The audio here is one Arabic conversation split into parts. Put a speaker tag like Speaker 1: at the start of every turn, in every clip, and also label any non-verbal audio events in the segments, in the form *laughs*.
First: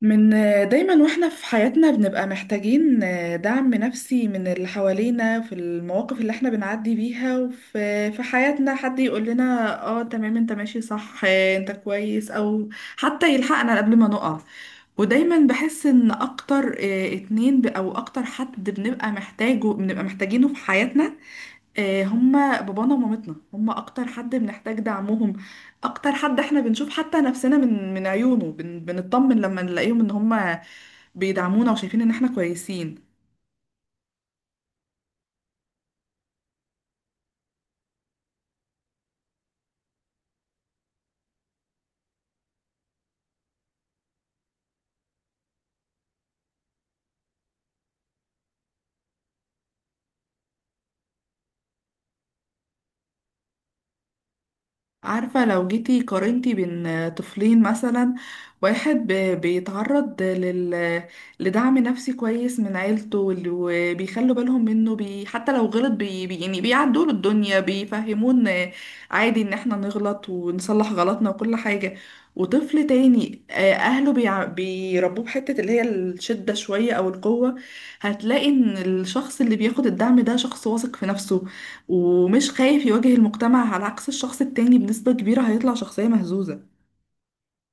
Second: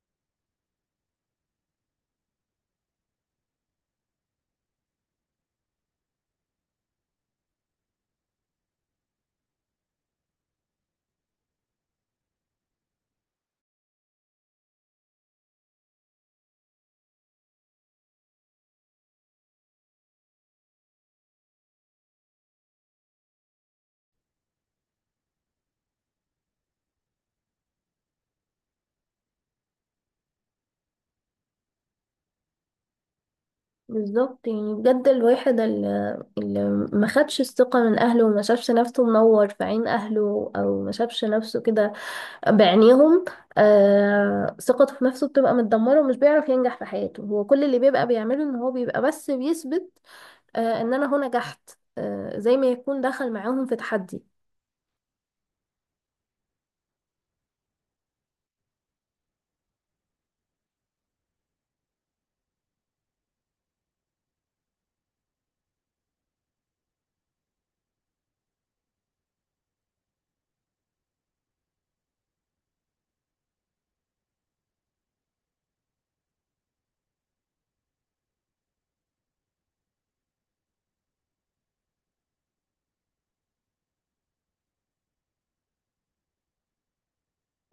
Speaker 1: من دايما واحنا في حياتنا بنبقى محتاجين دعم نفسي من اللي حوالينا في المواقف اللي احنا بنعدي بيها، وفي حياتنا حد يقول لنا اه تمام انت ماشي صح، انت كويس او حتى يلحقنا قبل ما نقع. ودايما بحس ان اكتر، اتنين او اكتر حد بنبقى محتاجينه في حياتنا، هما بابانا ومامتنا. هما اكتر حد بنحتاج دعمهم، اكتر حد احنا بنشوف حتى نفسنا من عيونه. بنطمن لما نلاقيهم ان هما بيدعمونا وشايفين ان احنا كويسين.
Speaker 2: بالظبط، يعني بجد الواحد اللي ما خدش الثقة من أهله وما شافش نفسه منور في عين أهله أو ما شافش نفسه كده بعينيهم. ثقته في نفسه بتبقى متدمرة ومش بيعرف ينجح في حياته، هو كل اللي بيبقى بيعمله إن هو بيبقى بس بيثبت إن أنا هو نجحت، زي ما يكون دخل معاهم في تحدي.
Speaker 1: عارفة لو جيتي قارنتي بين طفلين مثلا، واحد بيتعرض لدعم نفسي كويس من عيلته، وبيخلوا بالهم منه، حتى لو غلط، يعني بيعدوا له الدنيا، بيفهمون عادي ان احنا نغلط ونصلح غلطنا وكل حاجة. وطفل تاني، اهله بيربوه بحتة اللي هي الشدة شوية او القوة. هتلاقي ان الشخص اللي بياخد الدعم ده شخص واثق في نفسه ومش خايف يواجه المجتمع، على عكس الشخص التاني بنسبة كبيرة هيطلع شخصية مهزوزة.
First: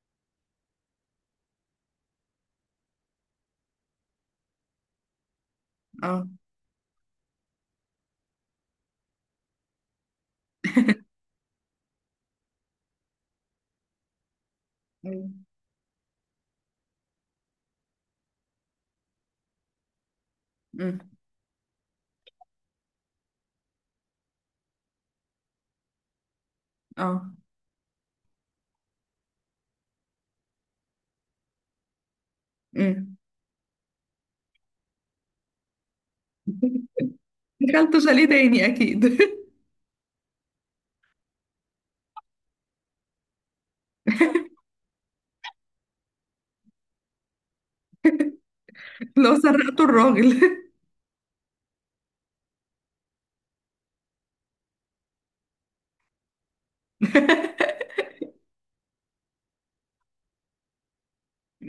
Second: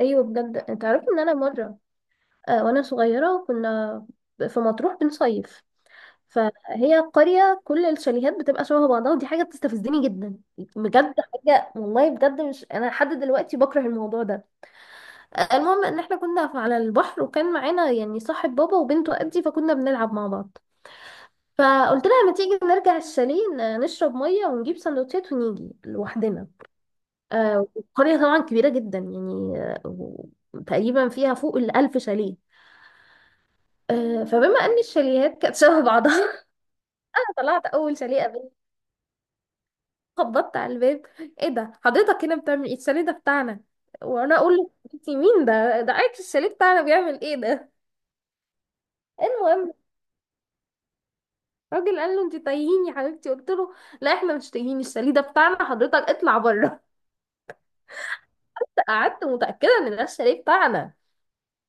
Speaker 2: أيوة، بجد أنت عارف إن أنا مرة وأنا صغيرة كنا في مطروح بنصيف.
Speaker 1: اه.
Speaker 2: فهي قرية كل الشاليهات بتبقى شبه بعضها، ودي حاجة بتستفزني جدا، بجد حاجة، والله بجد مش أنا لحد دلوقتي بكره الموضوع ده.
Speaker 1: أيوة.
Speaker 2: المهم إن احنا كنا على البحر، وكان معانا يعني صاحب بابا وبنته قدي، فكنا بنلعب مع بعض.
Speaker 1: أمم.
Speaker 2: فقلت لها ما تيجي نرجع الشاليه نشرب مية ونجيب سندوتشات ونيجي لوحدنا.
Speaker 1: اه.
Speaker 2: والقرية طبعا كبيرة جدا يعني تقريبا فيها فوق ال1000 شاليه.
Speaker 1: أمم.
Speaker 2: فبما ان الشاليهات كانت شبه بعضها،
Speaker 1: *laughs*
Speaker 2: *laughs* انا طلعت
Speaker 1: دخلت
Speaker 2: اول شاليه،
Speaker 1: شاليه تاني اكيد.
Speaker 2: خبطت على الباب. ايه ده؟ حضرتك هنا بتعمل ايه؟ الشاليه ده بتاعنا. وانا اقول له انت مين؟ ده عارف الشاليه بتاعنا بيعمل ايه ده؟
Speaker 1: *laughs*
Speaker 2: *laughs*
Speaker 1: لو
Speaker 2: المهم
Speaker 1: سرقته الراجل.
Speaker 2: الراجل قال له انت تايهين يا حبيبتي. قلت له لا احنا مش تايهين، الشاليه ده بتاعنا، حضرتك اطلع بره.
Speaker 1: *laughs*
Speaker 2: *laughs* قعدت متاكده ان ده الشاليه بتاعنا،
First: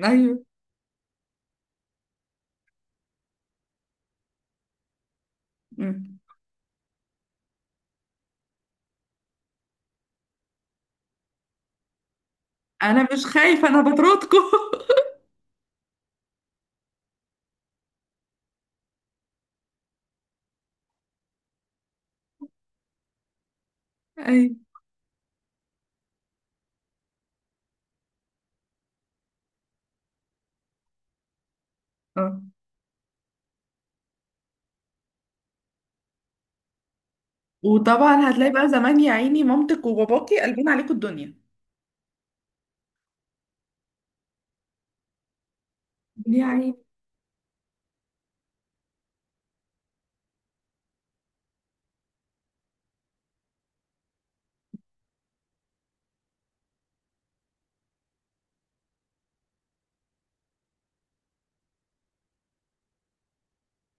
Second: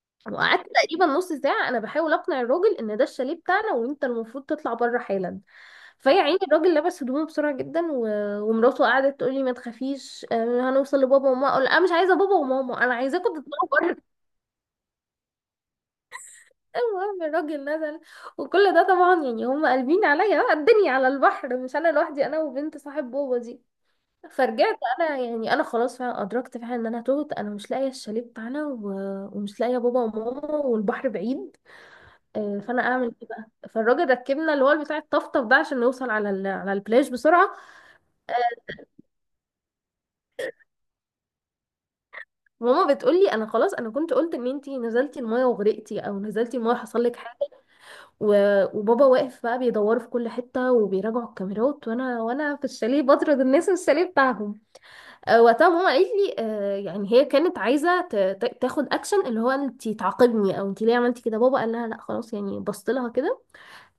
Speaker 1: ايوه.
Speaker 2: وقعدت تقريبا نص ساعه انا بحاول اقنع الراجل ان ده الشاليه بتاعنا وانت المفروض تطلع بره حالا.
Speaker 1: أمم.
Speaker 2: فيا عيني الراجل لبس هدومه بسرعه جدا ومراته قعدت تقول لي ما تخافيش، هنوصل لبابا وماما. اقول لها مش عايزه بابا وماما، انا
Speaker 1: انا
Speaker 2: عايزاكم
Speaker 1: مش خايفة، انا
Speaker 2: تطلعوا.
Speaker 1: بطردكم. *laughs*
Speaker 2: المهم الراجل نزل، وكل ده طبعا يعني هم قلبين عليا بقى الدنيا على البحر، مش انا لوحدي، انا وبنت صاحب بابا دي.
Speaker 1: ايوه.
Speaker 2: فرجعت انا، يعني انا خلاص فعلا ادركت فعلا ان انا تهت، انا مش لاقيه الشاليه بتاعنا ومش لاقيه بابا وماما، والبحر بعيد.
Speaker 1: اه.
Speaker 2: فانا اعمل ايه بقى؟ فالراجل ركبنا اللي هو بتاع الطفطف ده عشان نوصل على البلاج بسرعه.
Speaker 1: وطبعا هتلاقي بقى زمان يا عيني مامتك وباباكي قلبين عليكم الدنيا.
Speaker 2: ماما بتقول لي انا خلاص، انا كنت قلت ان انتي نزلتي المايه وغرقتي، او
Speaker 1: يا
Speaker 2: نزلتي
Speaker 1: عيني.
Speaker 2: المايه حصل لك. وبابا واقف بقى بيدوروا في كل حتة وبيراجعوا الكاميرات، وانا في الشاليه بطرد الناس من الشاليه بتاعهم. وقتها ماما قالت لي يعني هي كانت عايزة تاخد اكشن، اللي هو انتي تعاقبني او انتي ليه عملتي كده. بابا قال لها لا خلاص، يعني بصت لها كده.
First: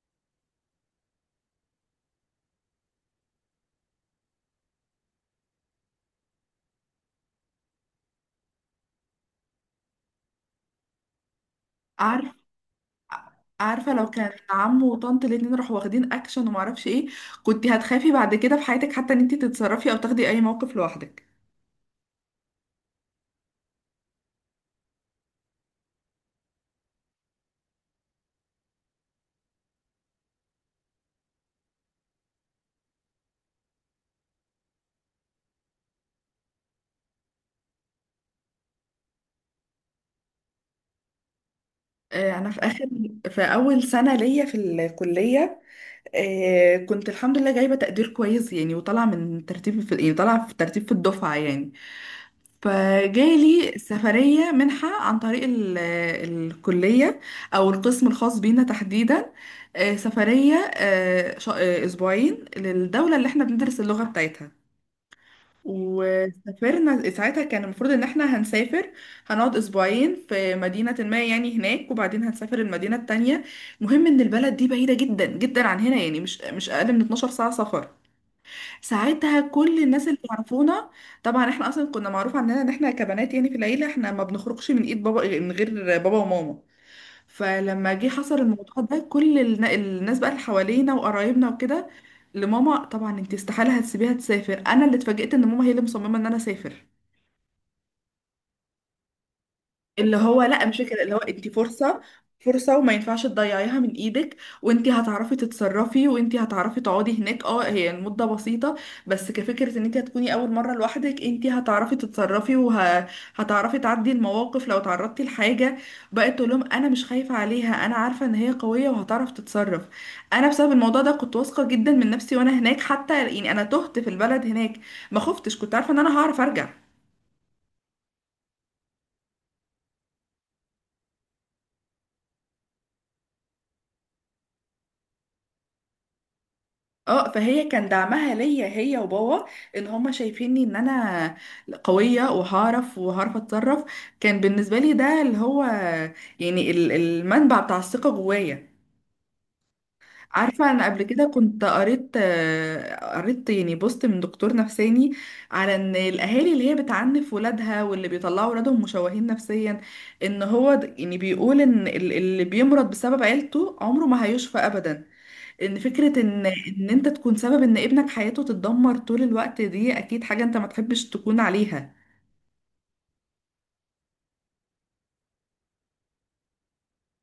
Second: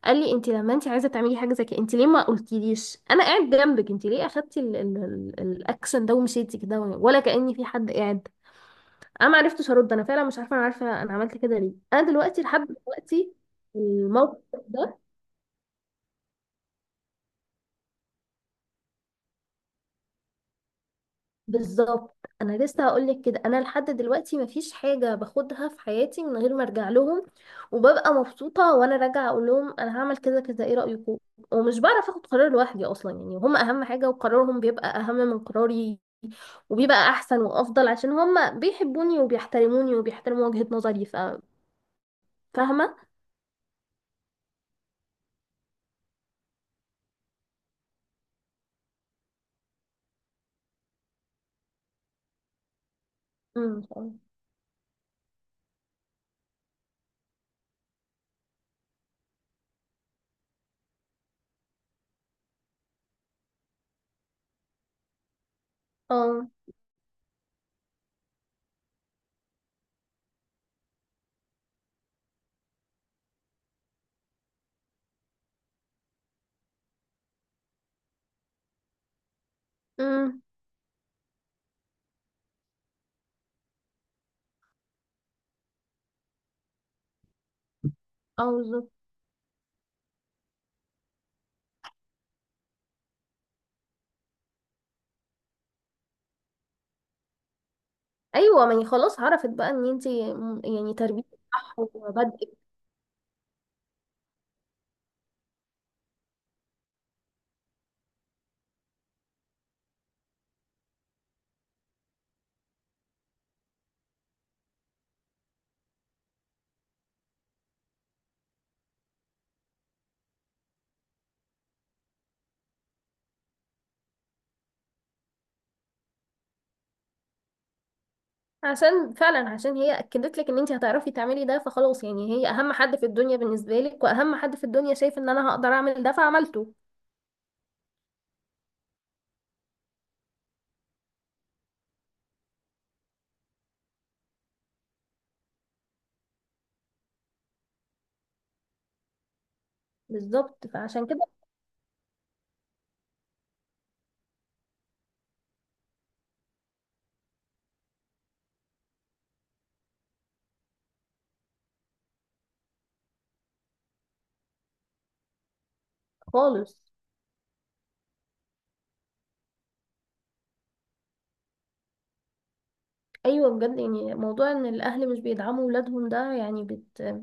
Speaker 2: قال لي انتي لما انتي عايزة تعملي حاجة زي كده، انتي ليه ما قلتيليش؟ انا قاعد جنبك. انتي ليه اخدتي الاكشن ده ومشيتي كده، ولا كأني في حد قاعد؟ انا ما عرفتش ارد، انا فعلا مش عارفه، انا عارفه انا عملت كده ليه، انا
Speaker 1: عارفة.
Speaker 2: دلوقتي لحد دلوقتي
Speaker 1: عارفه لو كان
Speaker 2: الموقف
Speaker 1: عم
Speaker 2: ده.
Speaker 1: وطنط الاتنين راحوا واخدين اكشن ومعرفش ايه، كنت هتخافي بعد كده في حياتك حتى ان انت تتصرفي او تاخدي اي موقف لوحدك.
Speaker 2: بالظبط. انا لسه هقول لك كده، انا لحد دلوقتي مفيش حاجه باخدها في حياتي من غير ما ارجع لهم، وببقى مبسوطه وانا راجعه اقول لهم انا هعمل كذا كذا، ايه رايكم؟ ومش بعرف اخد قرار لوحدي اصلا، يعني هم اهم حاجه وقرارهم بيبقى اهم من قراري، وبيبقى احسن وافضل عشان هم بيحبوني وبيحترموني وبيحترموا وجهه نظري.
Speaker 1: آه، انا في اخر
Speaker 2: فاهمه.
Speaker 1: في اول سنه ليا في الكليه، كنت الحمد لله جايبه تقدير كويس يعني، وطالعه من ترتيب في، يعني طالعه في ترتيب في الدفعه يعني. فجالي
Speaker 2: امم.
Speaker 1: سفريه منحه عن طريق الكليه، او القسم الخاص بينا تحديدا، سفريه اسبوعين للدوله اللي احنا بندرس اللغه بتاعتها.
Speaker 2: اه.
Speaker 1: وسافرنا ساعتها، كان المفروض ان احنا هنسافر، هنقعد اسبوعين في مدينة ما يعني هناك وبعدين هنسافر المدينة التانية. مهم ان البلد دي بعيدة جدا جدا عن هنا، يعني مش اقل من 12 ساعة سفر. ساعتها كل الناس اللي
Speaker 2: امم.
Speaker 1: يعرفونا، طبعا احنا اصلا كنا معروف عننا ان احنا كبنات يعني في العيلة، احنا ما بنخرجش من ايد بابا من غير بابا وماما. فلما جه حصل
Speaker 2: اه.
Speaker 1: الموضوع
Speaker 2: بالظبط.
Speaker 1: ده، كل الناس بقى اللي حوالينا وقرايبنا وكده لماما، طبعا انت استحالة هتسيبيها تسافر. انا اللي اتفاجئت ان ماما هي اللي مصممة ان انا اسافر،
Speaker 2: ايوه، ما هي خلاص عرفت بقى ان انت،
Speaker 1: اللي هو لا مش
Speaker 2: يعني
Speaker 1: فكرة، اللي هو
Speaker 2: تربيتك
Speaker 1: انت
Speaker 2: صح
Speaker 1: فرصة،
Speaker 2: وبدأ،
Speaker 1: فرصة وما ينفعش تضيعيها من ايدك. وانت هتعرفي تتصرفي وانت هتعرفي تقعدي هناك، اه هي المدة بسيطة بس كفكرة ان انت هتكوني اول مرة لوحدك، انت هتعرفي تتصرفي وهتعرفي تعدي المواقف لو تعرضتي لحاجة. بقت تقول لهم انا مش خايفة عليها، انا عارفة ان هي قوية وهتعرف تتصرف. انا بسبب الموضوع ده كنت واثقة جدا من نفسي، وانا هناك حتى يعني انا تهت في البلد هناك ما خفتش، كنت عارفة ان انا هعرف ارجع.
Speaker 2: عشان فعلا عشان هي اكدت لك ان انت هتعرفي تعملي ده، فخلاص يعني هي اهم حد في الدنيا بالنسبه لك، واهم حد في الدنيا شايف ان انا هقدر اعمل ده، فعملته.
Speaker 1: اه فهي كان دعمها ليا هي وبابا، ان هما شايفيني ان انا قوية وهعرف اتصرف. كان بالنسبة لي ده اللي هو يعني المنبع بتاع الثقة جوايا.
Speaker 2: بالظبط.
Speaker 1: عارفة انا قبل
Speaker 2: فعشان كده،
Speaker 1: كده كنت قريت، قريت يعني بوست من دكتور نفساني، على ان الاهالي اللي هي بتعنف ولادها واللي بيطلعوا ولادهم مشوهين نفسيا. ان هو يعني بيقول ان اللي بيمرض بسبب عيلته عمره ما هيشفى ابدا. ان فكرة ان
Speaker 2: خالص.
Speaker 1: انت تكون سبب ان ابنك حياته تتدمر طول الوقت، دي اكيد حاجة انت ما تحبش تكون عليها.
Speaker 2: ايوه بجد، يعني موضوع ان الاهل مش بيدعموا ولادهم ده، يعني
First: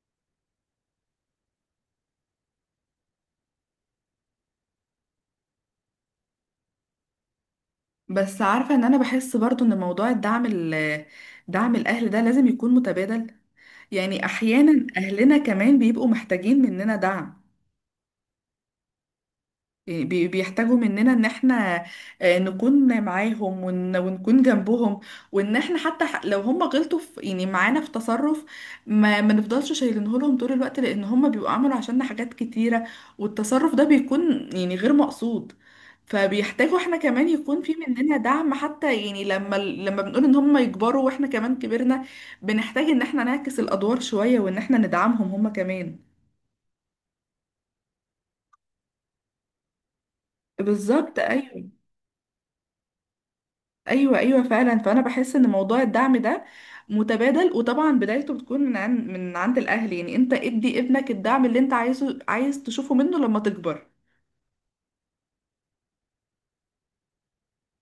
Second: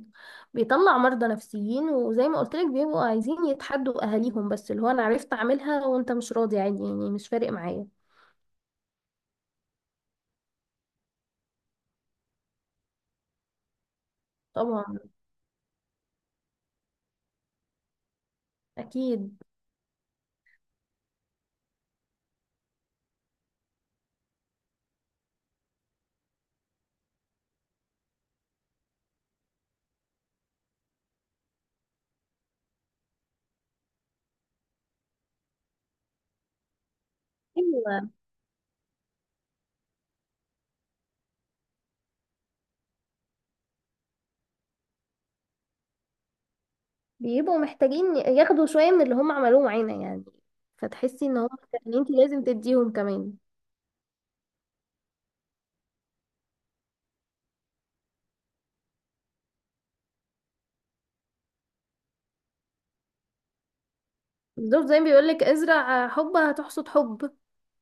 Speaker 2: بيطلع مرضى نفسيين، وزي ما قلت لك بيبقوا عايزين يتحدوا اهاليهم، بس اللي هو انا عرفت اعملها وانت مش راضي، عادي يعني مش فارق معايا.
Speaker 1: بس عارفة ان انا بحس برضو ان موضوع دعم الاهل ده لازم يكون متبادل. يعني احيانا
Speaker 2: طبعا.
Speaker 1: اهلنا كمان بيبقوا محتاجين مننا دعم،
Speaker 2: اكيد.
Speaker 1: إيه، بيحتاجوا مننا ان احنا، نكون معاهم ونكون جنبهم. وان احنا حتى لو هم غلطوا في يعني معانا في تصرف، ما نفضلش شايلينه لهم طول الوقت، لان هم بيبقوا عملوا عشاننا حاجات كتيرة والتصرف ده بيكون يعني غير مقصود. فبيحتاجوا احنا كمان يكون في
Speaker 2: ايوه،
Speaker 1: مننا دعم، حتى يعني لما لما بنقول ان هم يكبروا واحنا كمان كبرنا، بنحتاج ان احنا نعكس الادوار شوية وان احنا ندعمهم هم كمان.
Speaker 2: بيبقوا محتاجين ياخدوا شوية من اللي هم عملوه معانا يعني.
Speaker 1: بالظبط.
Speaker 2: فتحسي ان هم
Speaker 1: ايوه،
Speaker 2: محتاجين، انت لازم تديهم كمان.
Speaker 1: ايوه، ايوه فعلا، فانا بحس ان موضوع الدعم ده متبادل، وطبعا بدايته بتكون من عند الاهل، يعني انت ادي ابنك الدعم اللي انت عايزه عايز تشوفه منه لما تكبر.
Speaker 2: بالظبط، زي ما بيقولك ازرع حب هتحصد حب.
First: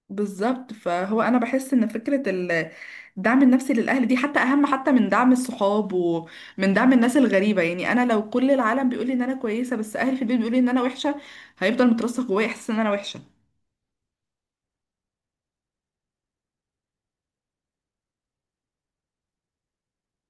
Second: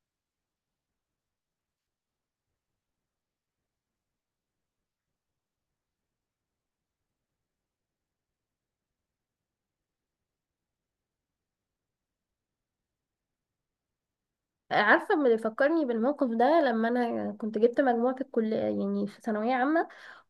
Speaker 1: بالظبط. فهو انا بحس ان فكره الدعم النفسي للاهل دي حتى اهم، حتى من دعم الصحاب ومن دعم الناس الغريبه. يعني انا لو كل العالم بيقول لي ان انا كويسه، بس اهلي في البيت بيقولوا لي ان انا وحشه، هيفضل مترسخ جوايا احساس ان انا وحشه.
Speaker 2: عارفة، اللي فكرني بالموقف ده لما أنا كنت جبت مجموعة في الكلية، يعني في ثانوية عامة،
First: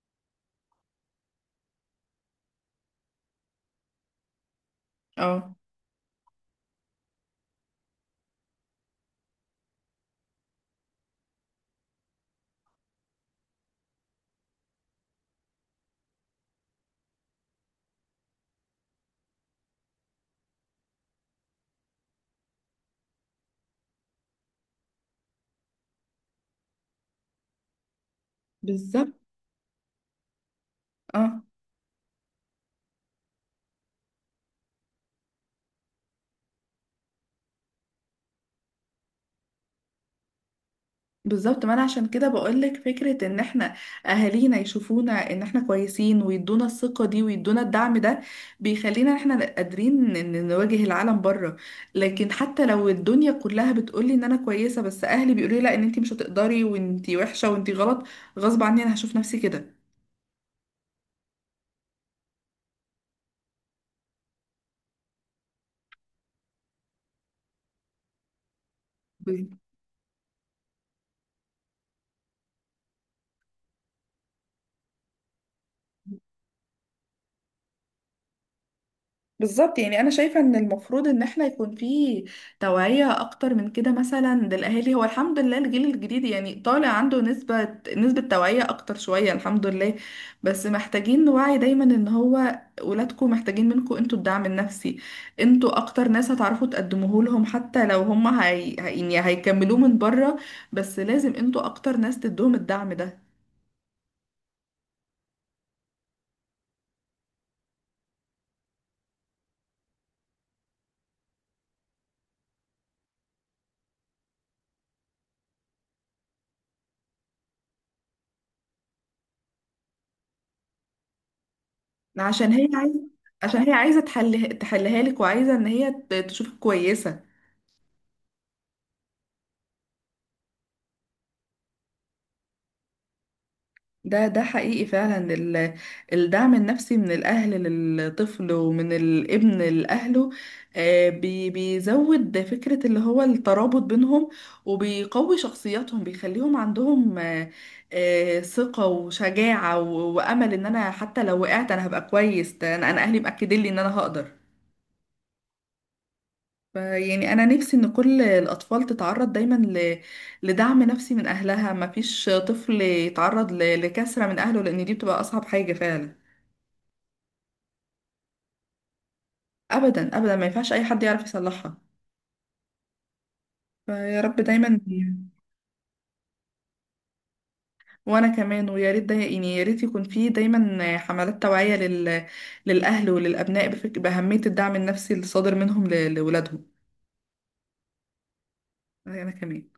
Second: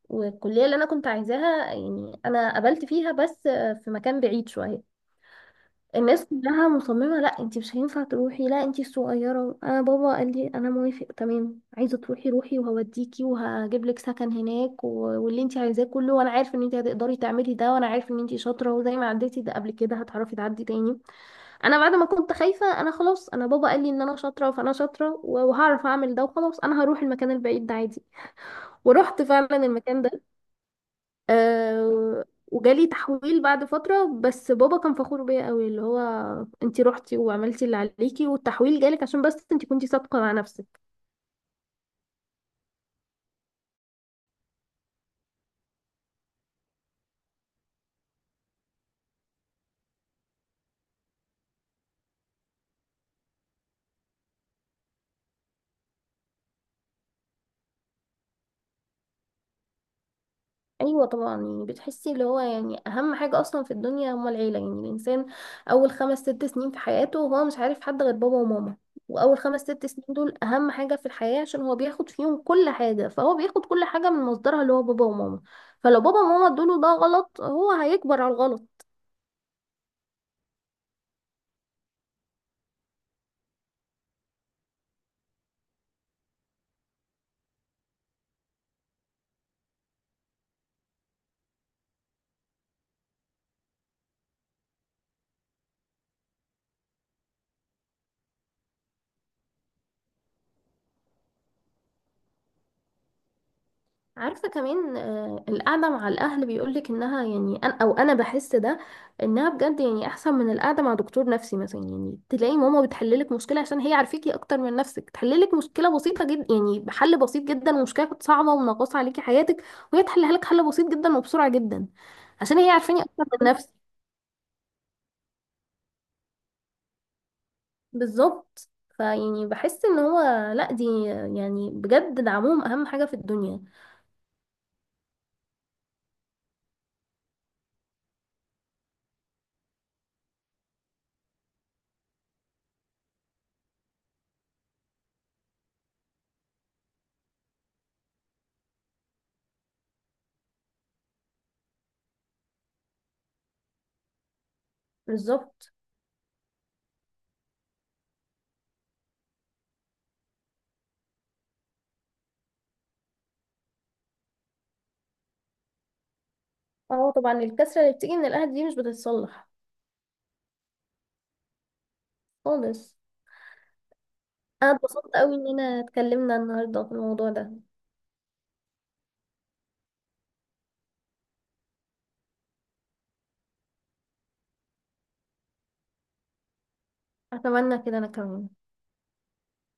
Speaker 2: والكلية اللي أنا كنت عايزاها يعني أنا قبلت فيها، بس في مكان بعيد شوية.
Speaker 1: اه.
Speaker 2: الناس كلها مصممة لا انتي مش هينفع تروحي، لا انتي الصغيرة. انا بابا قال لي انا موافق، تمام عايزة تروحي روحي، وهوديكي وهجيب لك سكن هناك واللي انتي عايزاه كله، وانا عارف ان انتي هتقدري تعملي ده، وانا عارف ان انتي شاطرة، وزي ما عديتي ده قبل كده هتعرفي تعدي تاني. انا بعد ما كنت خايفة، انا خلاص انا بابا قال لي ان انا شاطرة فانا شاطرة، وهعرف اعمل ده، وخلاص انا هروح المكان البعيد ده عادي.
Speaker 1: بالظبط.
Speaker 2: ورحت فعلا المكان ده.
Speaker 1: اه
Speaker 2: أه، وجالي تحويل بعد فترة، بس بابا كان فخور بيا قوي، اللي هو انتي روحتي وعملتي اللي عليكي، والتحويل جالك عشان بس انتي كنتي صادقة مع نفسك.
Speaker 1: بالظبط. ما انا عشان كده بقولك فكرة ان احنا اهالينا يشوفونا ان احنا كويسين ويدونا الثقة دي ويدونا الدعم ده، بيخلينا إن احنا قادرين ان نواجه العالم بره. لكن حتى لو الدنيا كلها بتقولي ان انا كويسة، بس اهلي بيقولوا لي لا ان انتي مش هتقدري وانتي وحشة وانتي غلط، غصب عني انا هشوف نفسي
Speaker 2: ايوه طبعا، يعني بتحسي اللي هو يعني اهم حاجه اصلا في الدنيا هما العيله، يعني الانسان اول 5 6 سنين في حياته هو مش عارف حد غير بابا وماما، واول
Speaker 1: كده.
Speaker 2: 5 6 سنين دول اهم حاجه في الحياه، عشان هو بياخد فيهم كل حاجه، فهو بياخد كل حاجه من مصدرها اللي هو بابا وماما. فلو بابا وماما ادوله ده غلط، هو هيكبر على الغلط.
Speaker 1: بالظبط. يعني انا شايفه ان المفروض ان احنا يكون في توعيه اكتر من كده مثلا للاهالي. هو الحمد لله الجيل الجديد يعني طالع عنده نسبه، توعيه اكتر شويه الحمد لله، بس محتاجين نوعي دايما ان هو ولادكم محتاجين منكم انتوا الدعم النفسي. انتوا اكتر ناس هتعرفوا تقدموه لهم، حتى لو هم يعني هيكملوه من بره، بس لازم انتوا اكتر ناس تدوهم الدعم ده.
Speaker 2: عارفة كمان، القعدة مع الأهل بيقولك إنها يعني أنا، أو أنا بحس ده إنها بجد يعني أحسن من القعدة مع دكتور نفسي مثلا. يعني تلاقي ماما بتحللك مشكلة عشان هي عارفاكي أكتر من نفسك، تحللك مشكلة بسيطة جدا يعني بحل بسيط جدا، ومشكلة كانت صعبة ومنغصة عليكي حياتك وهي تحلها لك حل بسيط جدا وبسرعة جدا،
Speaker 1: عشان
Speaker 2: عشان
Speaker 1: هي
Speaker 2: هي عارفاني
Speaker 1: عايزه
Speaker 2: أكتر من
Speaker 1: عشان هي
Speaker 2: نفسي.
Speaker 1: عايزه تحل، تحلها لك وعايزه ان هي تشوفك كويسه.
Speaker 2: بالظبط. فيعني بحس إن هو، لأ دي يعني بجد دعمهم أهم حاجة في الدنيا.
Speaker 1: ده حقيقي فعلا، الدعم النفسي من الأهل للطفل ومن الابن لأهله، بيزود فكرة اللي هو الترابط بينهم، وبيقوي شخصياتهم بيخليهم عندهم، ثقة وشجاعة وأمل إن أنا حتى لو وقعت أنا هبقى كويس، ده أنا، أهلي مأكدين لي إن أنا هقدر.
Speaker 2: بالظبط.
Speaker 1: يعني انا نفسي ان كل الاطفال تتعرض دايما لدعم نفسي من اهلها، ما فيش طفل يتعرض لكسرة من اهله، لان دي بتبقى اصعب حاجة فعلا.
Speaker 2: اه طبعا، الكسرة اللي بتيجي من الأهل دي مش بتتصلح.
Speaker 1: ابدا ابدا، ما ينفعش اي حد يعرف يصلحها.
Speaker 2: خالص.
Speaker 1: فيا رب
Speaker 2: انا
Speaker 1: دايما.
Speaker 2: اتبسطت قوي اننا اتكلمنا النهارده في الموضوع ده.
Speaker 1: وانا كمان، ويا ريت داي... يعني يا ريت يكون في دايما حملات توعية للاهل وللابناء باهمية الدعم النفسي الصادر منهم لولادهم.
Speaker 2: اتمنى كده انا كمان.
Speaker 1: انا كمان.